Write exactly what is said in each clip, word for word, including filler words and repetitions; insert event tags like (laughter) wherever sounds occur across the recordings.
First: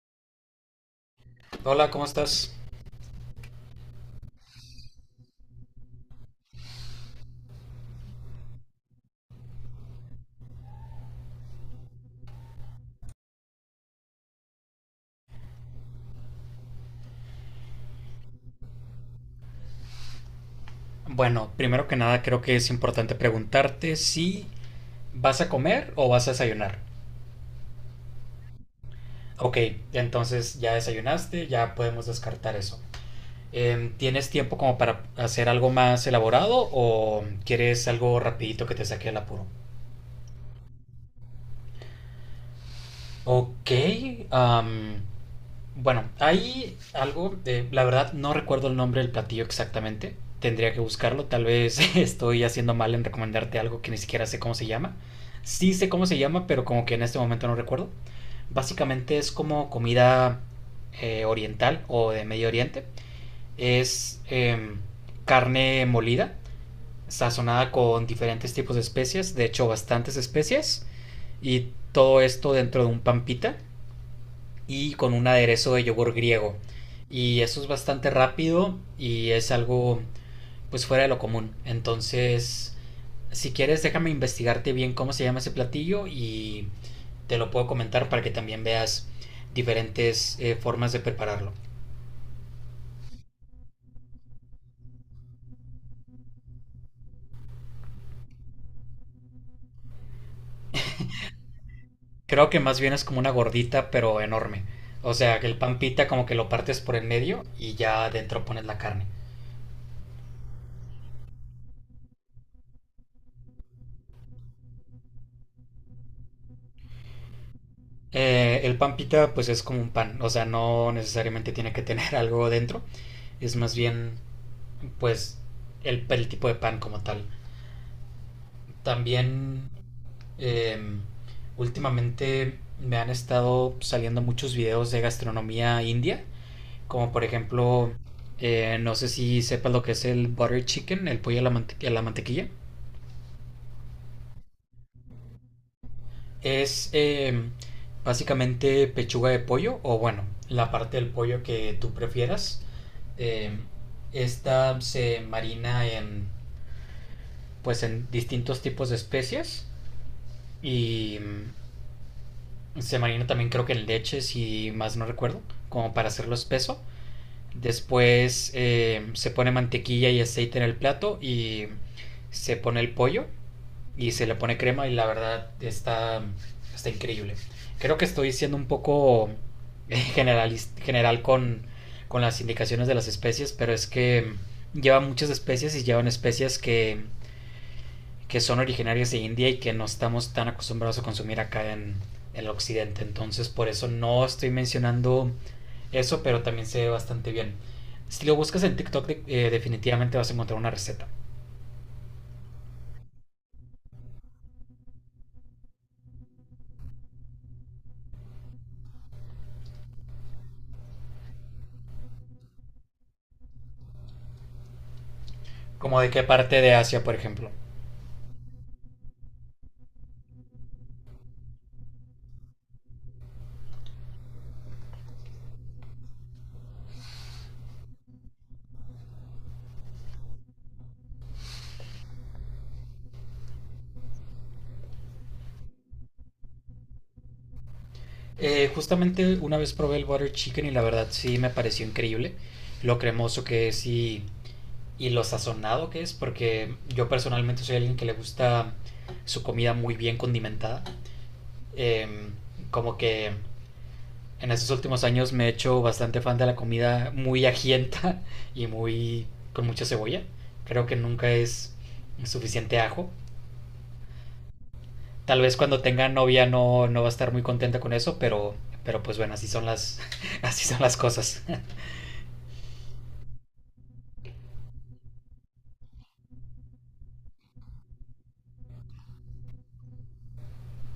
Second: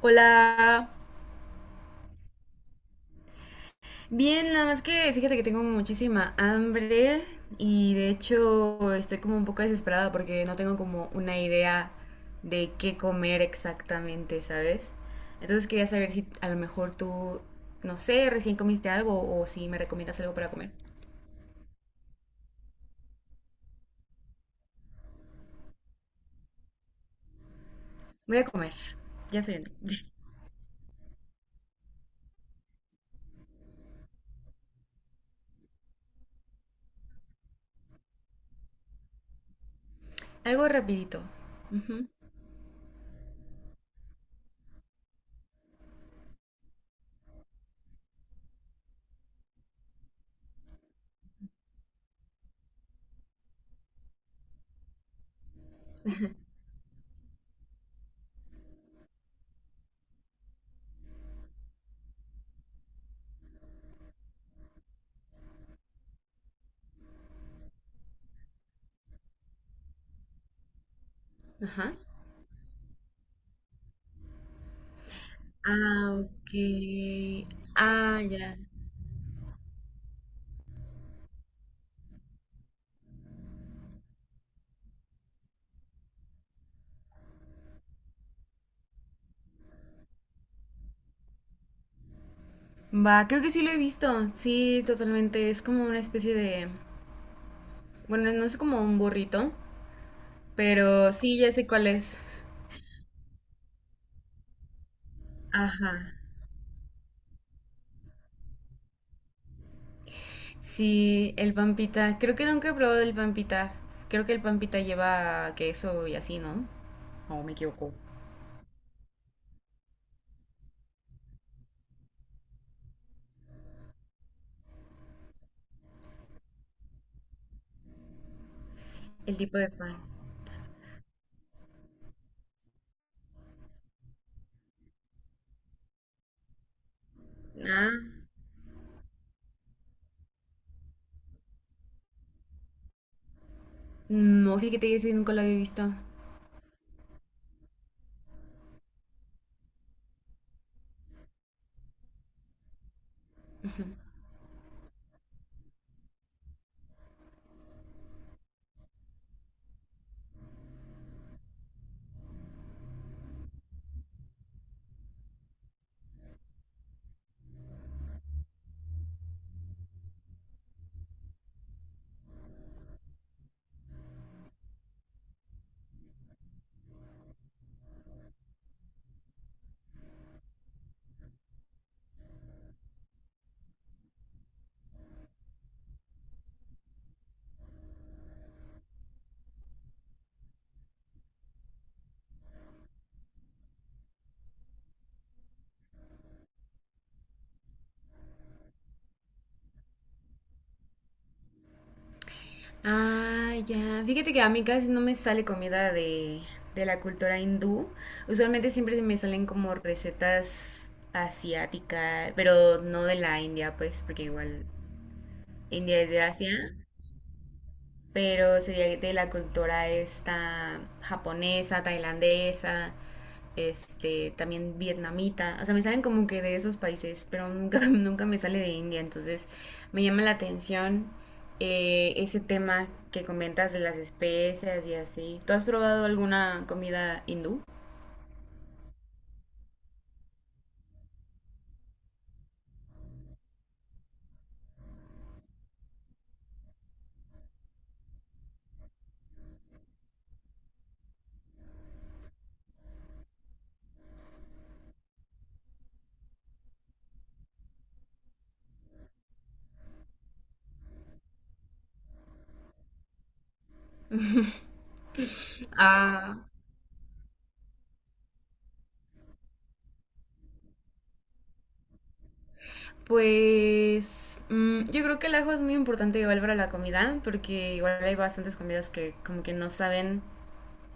Hola. Hola, ¿cómo estás? Bien, nada más que fíjate que tengo muchísima hambre y de hecho estoy como un poco desesperada porque no tengo como una idea de qué comer exactamente, ¿sabes? Entonces quería saber si a lo mejor tú, no sé, recién comiste algo o si me recomiendas algo para comer. Bueno, primero que nada creo que es importante preguntarte si vas a comer o vas a desayunar. Voy a comer, ya Ok, sé. (laughs) entonces ya desayunaste, ya podemos descartar eso. Em, ¿tienes tiempo como para hacer algo más elaborado o quieres algo rapidito que te saque el apuro? Algo rapidito. Ujú. Ok, am, bueno, hay algo de, la verdad no recuerdo el nombre del platillo exactamente. Tendría que buscarlo. Tal vez (laughs) estoy haciendo mal en recomendarte algo que ni siquiera sé cómo se llama. Sí sé cómo se llama, pero como que en este momento no recuerdo. Básicamente es como comida eh, oriental o de Medio Oriente. Es em, carne molida, sazonada con diferentes tipos de especias, de hecho bastantes especias, y Ajá. todo esto dentro de un pampita y con un aderezo de yogur Ah, ok. griego. Y eso es bastante Ah, ya. rápido y es algo pues fuera de lo común. Entonces, si quieres, déjame investigarte bien cómo se llama ese platillo y te lo puedo comentar para que también veas diferentes eh, formas de prepararlo. Va, creo que sí lo he visto. Sí, totalmente. Es como una especie de... ...bueno, no es como un burrito, pero sí, ya sé cuál es. Creo que más bien es como una gordita pero enorme. O sea, que el pan Ajá. pita como que lo partes por el medio y ya adentro pones la carne. Sí, el pampita. Creo que nunca he probado el pampita. Creo que el pampita lleva queso y así, ¿no? O me equivoco. Eh, el pan pita pues es como un pan, o sea, no necesariamente tiene que tener (laughs) algo dentro, es más bien pues el, el tipo de pan como tal. El tipo También de pan. eh, últimamente me han estado saliendo muchos videos de gastronomía india, como por ejemplo, Ah. eh, no sé si sepas lo que es el butter chicken, el pollo a la, mante- a la mantequilla. No, fíjate que ese nunca lo había visto. Es eh, básicamente pechuga de pollo o bueno, la parte del pollo que tú prefieras. Eh, esta se marina en pues en distintos tipos de especias y mm, se marina también creo que en leche, si más no recuerdo, como para hacerlo espeso. Después eh, se pone mantequilla y aceite en el plato y se pone el pollo y se le pone crema y la verdad está, está increíble. Creo que estoy siendo un poco generalis- general con, con las indicaciones de las especies, pero es que lleva muchas especies y llevan especies que que son originarias de India y que no estamos tan acostumbrados a consumir acá en, en el occidente. Entonces, por eso no estoy mencionando eso, pero también se ve bastante bien. Si lo buscas en TikTok, eh, definitivamente vas a encontrar una receta. Ah, ya. Fíjate que a mí casi no me sale comida de, de la cultura hindú. Usualmente siempre me salen como recetas asiáticas, pero no de la India, pues, porque igual ¿Como India de es de qué parte Asia, de Asia, por ejemplo? pero sería de la cultura esta japonesa, tailandesa, este, también vietnamita. O sea, me salen como que de esos países, pero nunca, (laughs) nunca me sale de India, entonces me llama la atención eh, ese tema que comentas de las especias y así. ¿Tú has probado alguna comida hindú? Eh, justamente una vez probé el butter chicken y la verdad sí me pareció increíble. Lo cremoso que es y, y lo sazonado que es, porque yo personalmente soy alguien que le gusta su comida muy bien condimentada. Eh, como que en estos últimos años me he hecho bastante fan de la comida muy ajienta y muy con mucha cebolla. Creo que nunca es suficiente ajo. Tal vez cuando tenga Ah, novia no, no va a estar muy contenta con eso, pero, pero pues bueno, así son las, (laughs) así son las cosas. (laughs) pues mm, yo creo que el ajo es muy importante igual para la comida, porque igual hay bastantes comidas que como que no saben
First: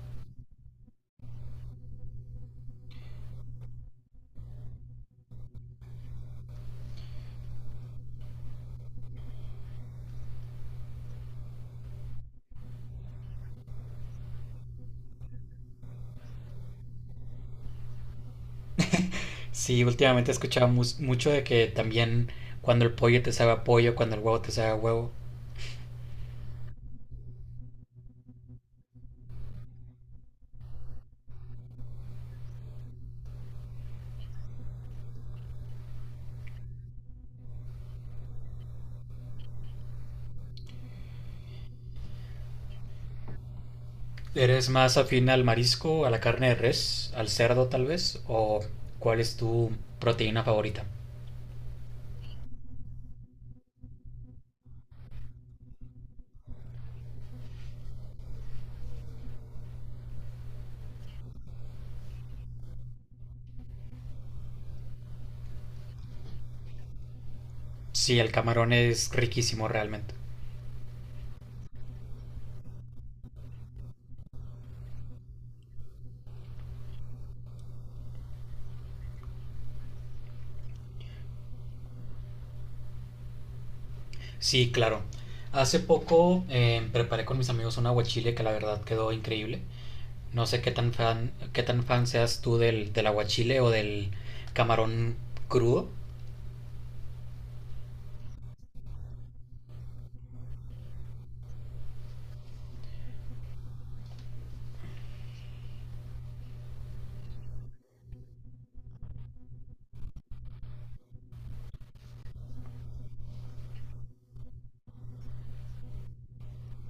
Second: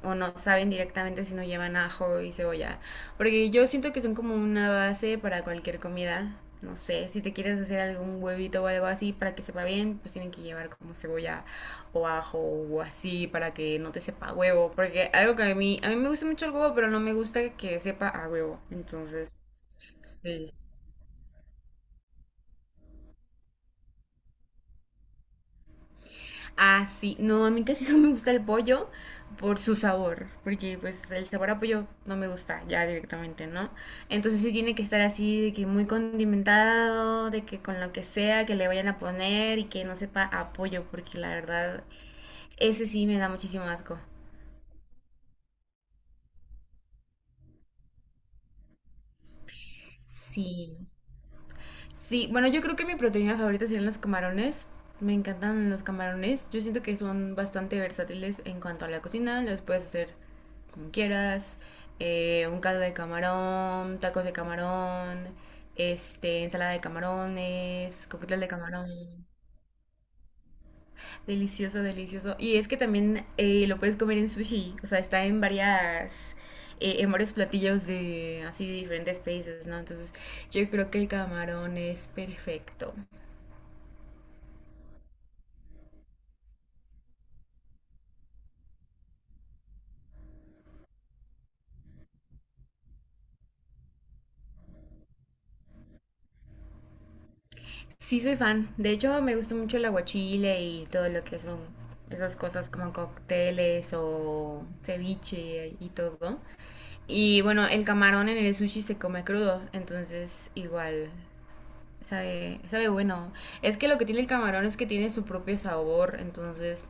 o no saben directamente si no llevan ajo y cebolla. Porque yo siento que son como una base para cualquier comida. No sé, si te quieres hacer algún huevito o algo así para que sepa bien, pues tienen que llevar como cebolla o ajo o así para que no te sepa a huevo. Porque algo que a mí, a mí me gusta mucho el huevo, pero no me gusta que sepa a huevo. Entonces, Sí, últimamente he sí. escuchado mu- mucho de que también cuando el pollo te sabe a pollo, cuando el huevo te sabe a huevo. Ah, sí. No, a mí casi (laughs) no me gusta el pollo por su sabor, porque pues el sabor a pollo no me gusta ya directamente, ¿no? Entonces sí tiene que estar así, de que muy condimentado, de que con lo que sea que le vayan a poner y que no sepa a pollo, porque la verdad, ese sí me da muchísimo asco. ¿Eres más afín al marisco, a la carne de res, al cerdo tal vez? ¿O cuál es tu proteína favorita? Sí. Sí, bueno, yo creo que mi proteína favorita serían los camarones. Me encantan los camarones. Yo siento que son bastante versátiles en cuanto a la cocina. Los puedes hacer como quieras. Eh, un caldo de camarón, tacos de camarón, este, ensalada de camarones, Sí, el coquetel de camarón camarón. es riquísimo realmente. Delicioso, delicioso. Y es que también eh, lo puedes comer en sushi. O sea, está en varias, eh, en varios platillos de así de diferentes países, ¿no? Entonces, yo creo que el camarón es perfecto. Sí, claro. Hace poco eh, preparé con mis amigos un aguachile que la verdad quedó increíble. No sé qué tan fan, qué tan fan seas tú del, del aguachile o del camarón crudo. Sí, soy fan. De hecho, me gusta mucho el aguachile y todo lo que son esas cosas como cócteles o ceviche y todo. Y bueno, el camarón en el sushi se come crudo, entonces igual sabe, sabe bueno. Es que lo que tiene el camarón es que tiene su propio sabor, entonces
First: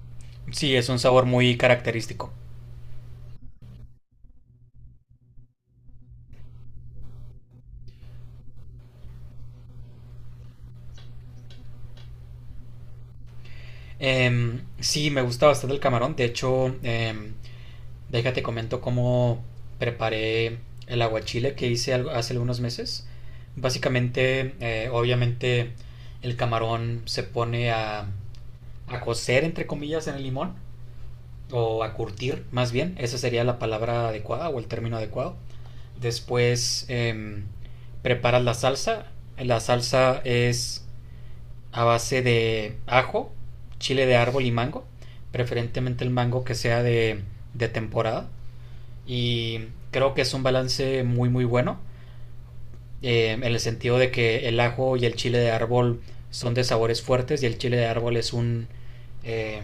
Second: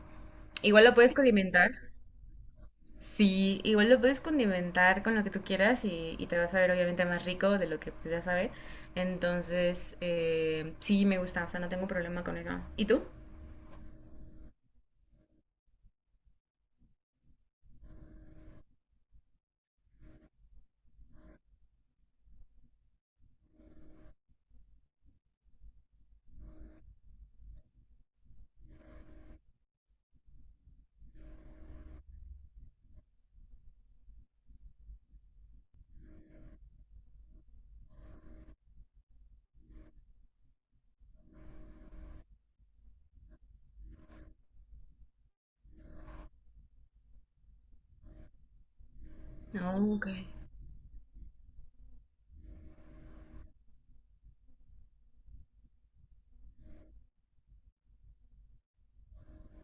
Sí, igual es lo un puedes sabor muy condimentar. característico. Sí, igual lo puedes condimentar con lo que tú quieras y, y te vas a ver obviamente más rico de lo que pues ya sabe. Entonces, eh, sí, me gusta, o sea, no tengo problema con eso. ¿Y tú? Em, sí, me gusta bastante el camarón. De hecho, em, déjate comento cómo preparé el aguachile que hice al- hace algunos meses. Básicamente, eh, obviamente, el camarón se pone a, a cocer, entre comillas, en el limón, o a curtir, más bien. Esa sería la palabra adecuada o el término adecuado. Después em, preparas la salsa. La salsa es a base de ajo, chile de árbol y mango, preferentemente el mango que sea de, de temporada. Y No, ok. creo que es un balance muy muy bueno, eh, en el sentido de que el ajo y el chile de árbol son de sabores fuertes y el chile de árbol es un, eh,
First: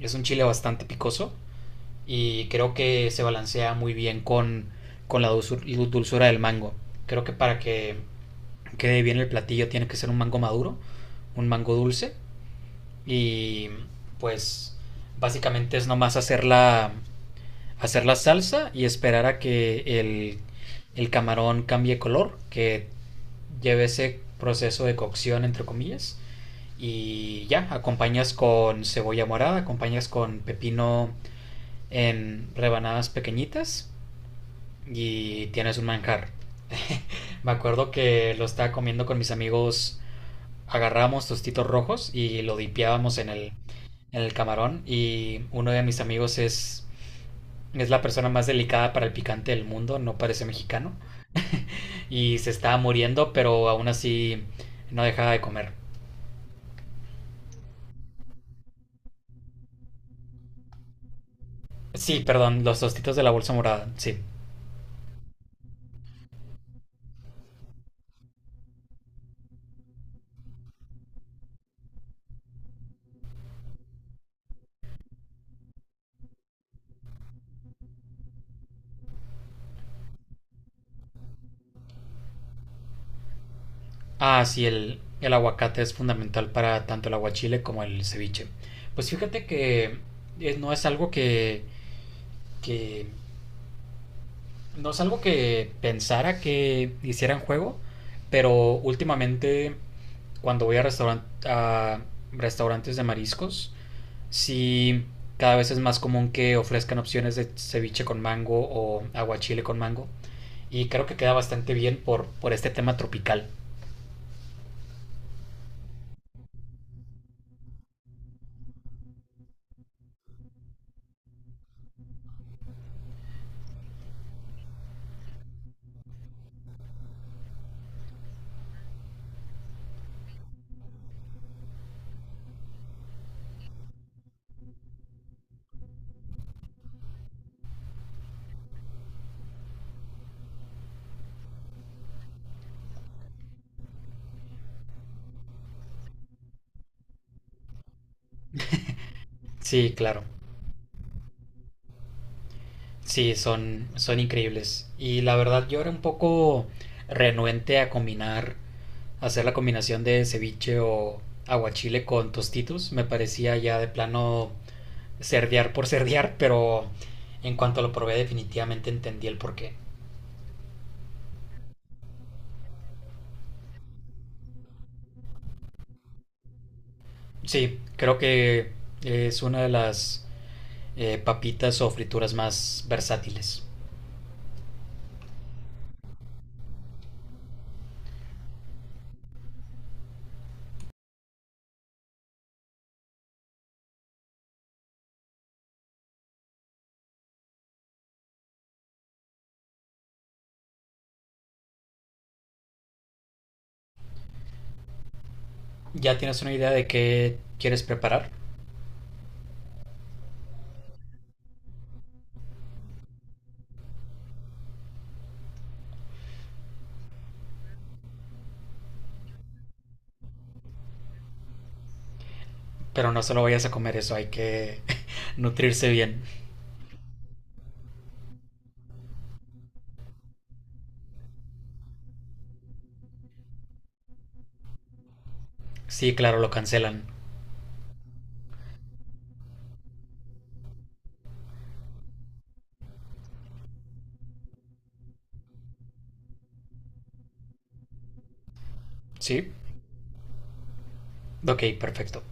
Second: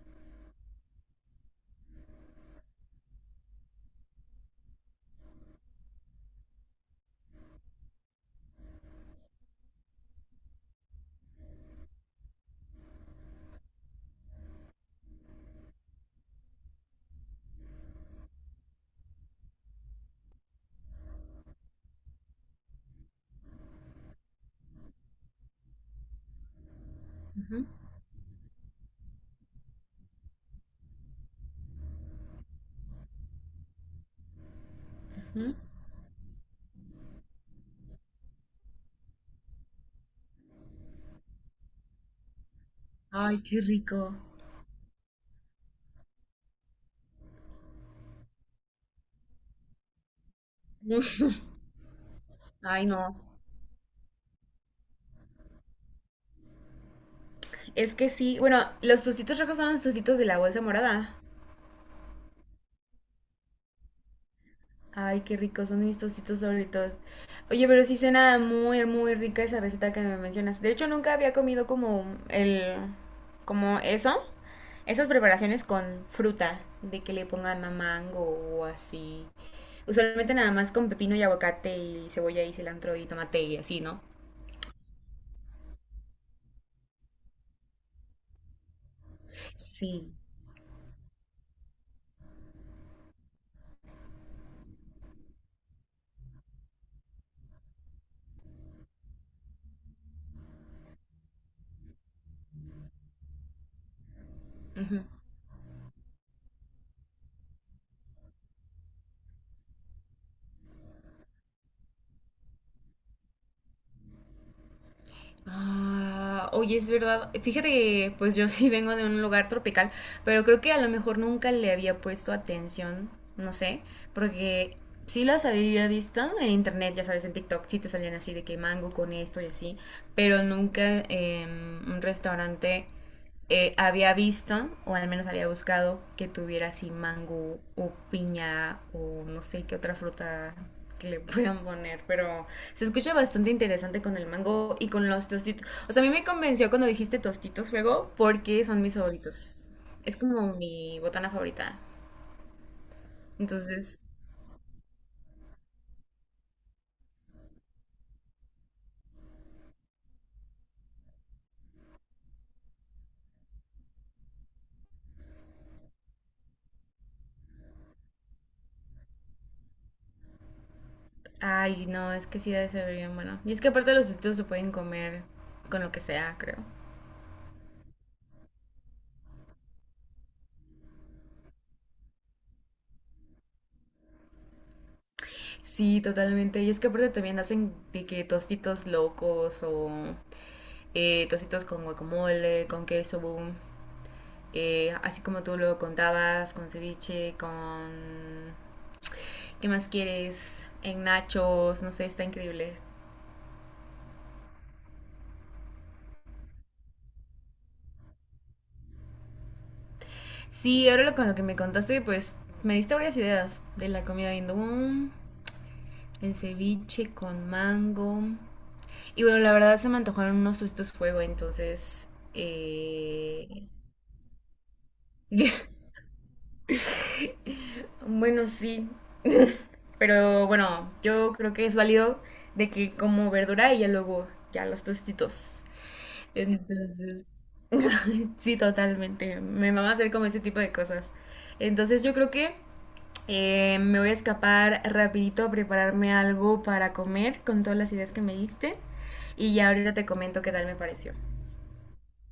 es un chile bastante picoso y creo que se balancea muy bien con, con la dulzur- dulzura del mango. Creo que para que quede bien el platillo tiene que ser un mango maduro, un mango dulce y pues básicamente es nomás hacer la, hacer la salsa y esperar a que el, el camarón cambie color, que lleve ese proceso de cocción, entre comillas. Y Ujú, ya, acompañas con cebolla morada, acompañas con pepino en rebanadas pequeñitas y ujú. tienes un manjar. Me acuerdo que lo estaba comiendo con mis amigos, agarrábamos tostitos rojos y lo dipeábamos en Ay, el, qué rico. en el camarón y uno de mis amigos es es la persona más delicada para el picante del mundo, no parece mexicano. (laughs) Y se está Ay, no. muriendo, pero aún así no deja de comer. Es que sí, bueno, los tostitos rojos son los tostitos de la bolsa morada. Sí, perdón, los tostitos de la bolsa morada, sí. Ay, qué ricos, son mis tostitos favoritos. Oye, pero sí suena muy, muy rica esa receta que me mencionas. De hecho, nunca había comido como el, como eso. Esas preparaciones con fruta, de que le pongan mango o así. Usualmente nada más con pepino y aguacate y cebolla y cilantro y tomate y así, ¿no? Ah, sí, el, el aguacate es fundamental para tanto el aguachile como el ceviche. Pues fíjate que Sí. es- no es algo que, que no es algo que pensara que hicieran juego, pero últimamente cuando voy a, restauran- a restaurantes de mariscos. Ujú. Sí, cada vez es más común que ofrezcan opciones de ceviche con mango o aguachile con mango. Y creo que queda bastante bien por, por este tema tropical. Ah, oye, es verdad. Fíjate que pues yo (laughs) sí vengo de un lugar tropical, pero creo que a lo mejor nunca le había puesto atención, no sé, porque sí las había visto en internet, ya sabes, en TikTok, sí te salían así de que mango con esto y así, pero nunca en un restaurante eh, había visto, o al menos había buscado, que tuviera así mango o piña o no sé qué otra fruta que le (laughs) puedan poner, pero se escucha bastante interesante con el mango y con los tostitos. O sea, a mí me convenció cuando dijiste tostitos fuego porque son mis favoritos. Sí, Es claro. como mi botana favorita. Sí, son, Entonces, son increíbles. Y la verdad yo era un poco renuente a combinar, hacer la combinación de ceviche o aguachile con tostitos. Me parecía ya de plano cerdear por (laughs) cerdear, pero en cuanto lo probé definitivamente entendí el porqué. ay, no, es que sí debe ser bien bueno. Y es que aparte los tostitos se pueden comer con lo que sea, creo. Sí, creo que es una de las eh, papitas o frituras más versátiles. Sí, totalmente. Y es que aparte también hacen de que tostitos locos o eh, tocitos con guacamole, con queso, boom. Eh, así como tú lo contabas, con ceviche, con... ¿Qué más quieres? En nachos, no sé, está increíble. ¿Ya tienes una idea de qué quieres preparar? Sí, ahora lo- con lo que me contaste, pues me diste varias ideas de la comida hindú, el ceviche con mango. Y bueno, la verdad se me antojaron unos estos fuego, entonces... Pero no solo vayas eh, a comer eso, hay que (laughs) (laughs) nutrirse bien. Bueno, sí, pero bueno, yo creo que es válido de que como verdura y ya luego ya los tostitos. Sí, claro, lo cancelan. Entonces, sí, totalmente. Me va a hacer como ese tipo de cosas. Entonces yo creo que eh, me voy a escapar rapidito a prepararme algo para comer con todas las ideas que me diste. Sí, Y ya ahorita te comento qué tal me pareció. ok, perfecto.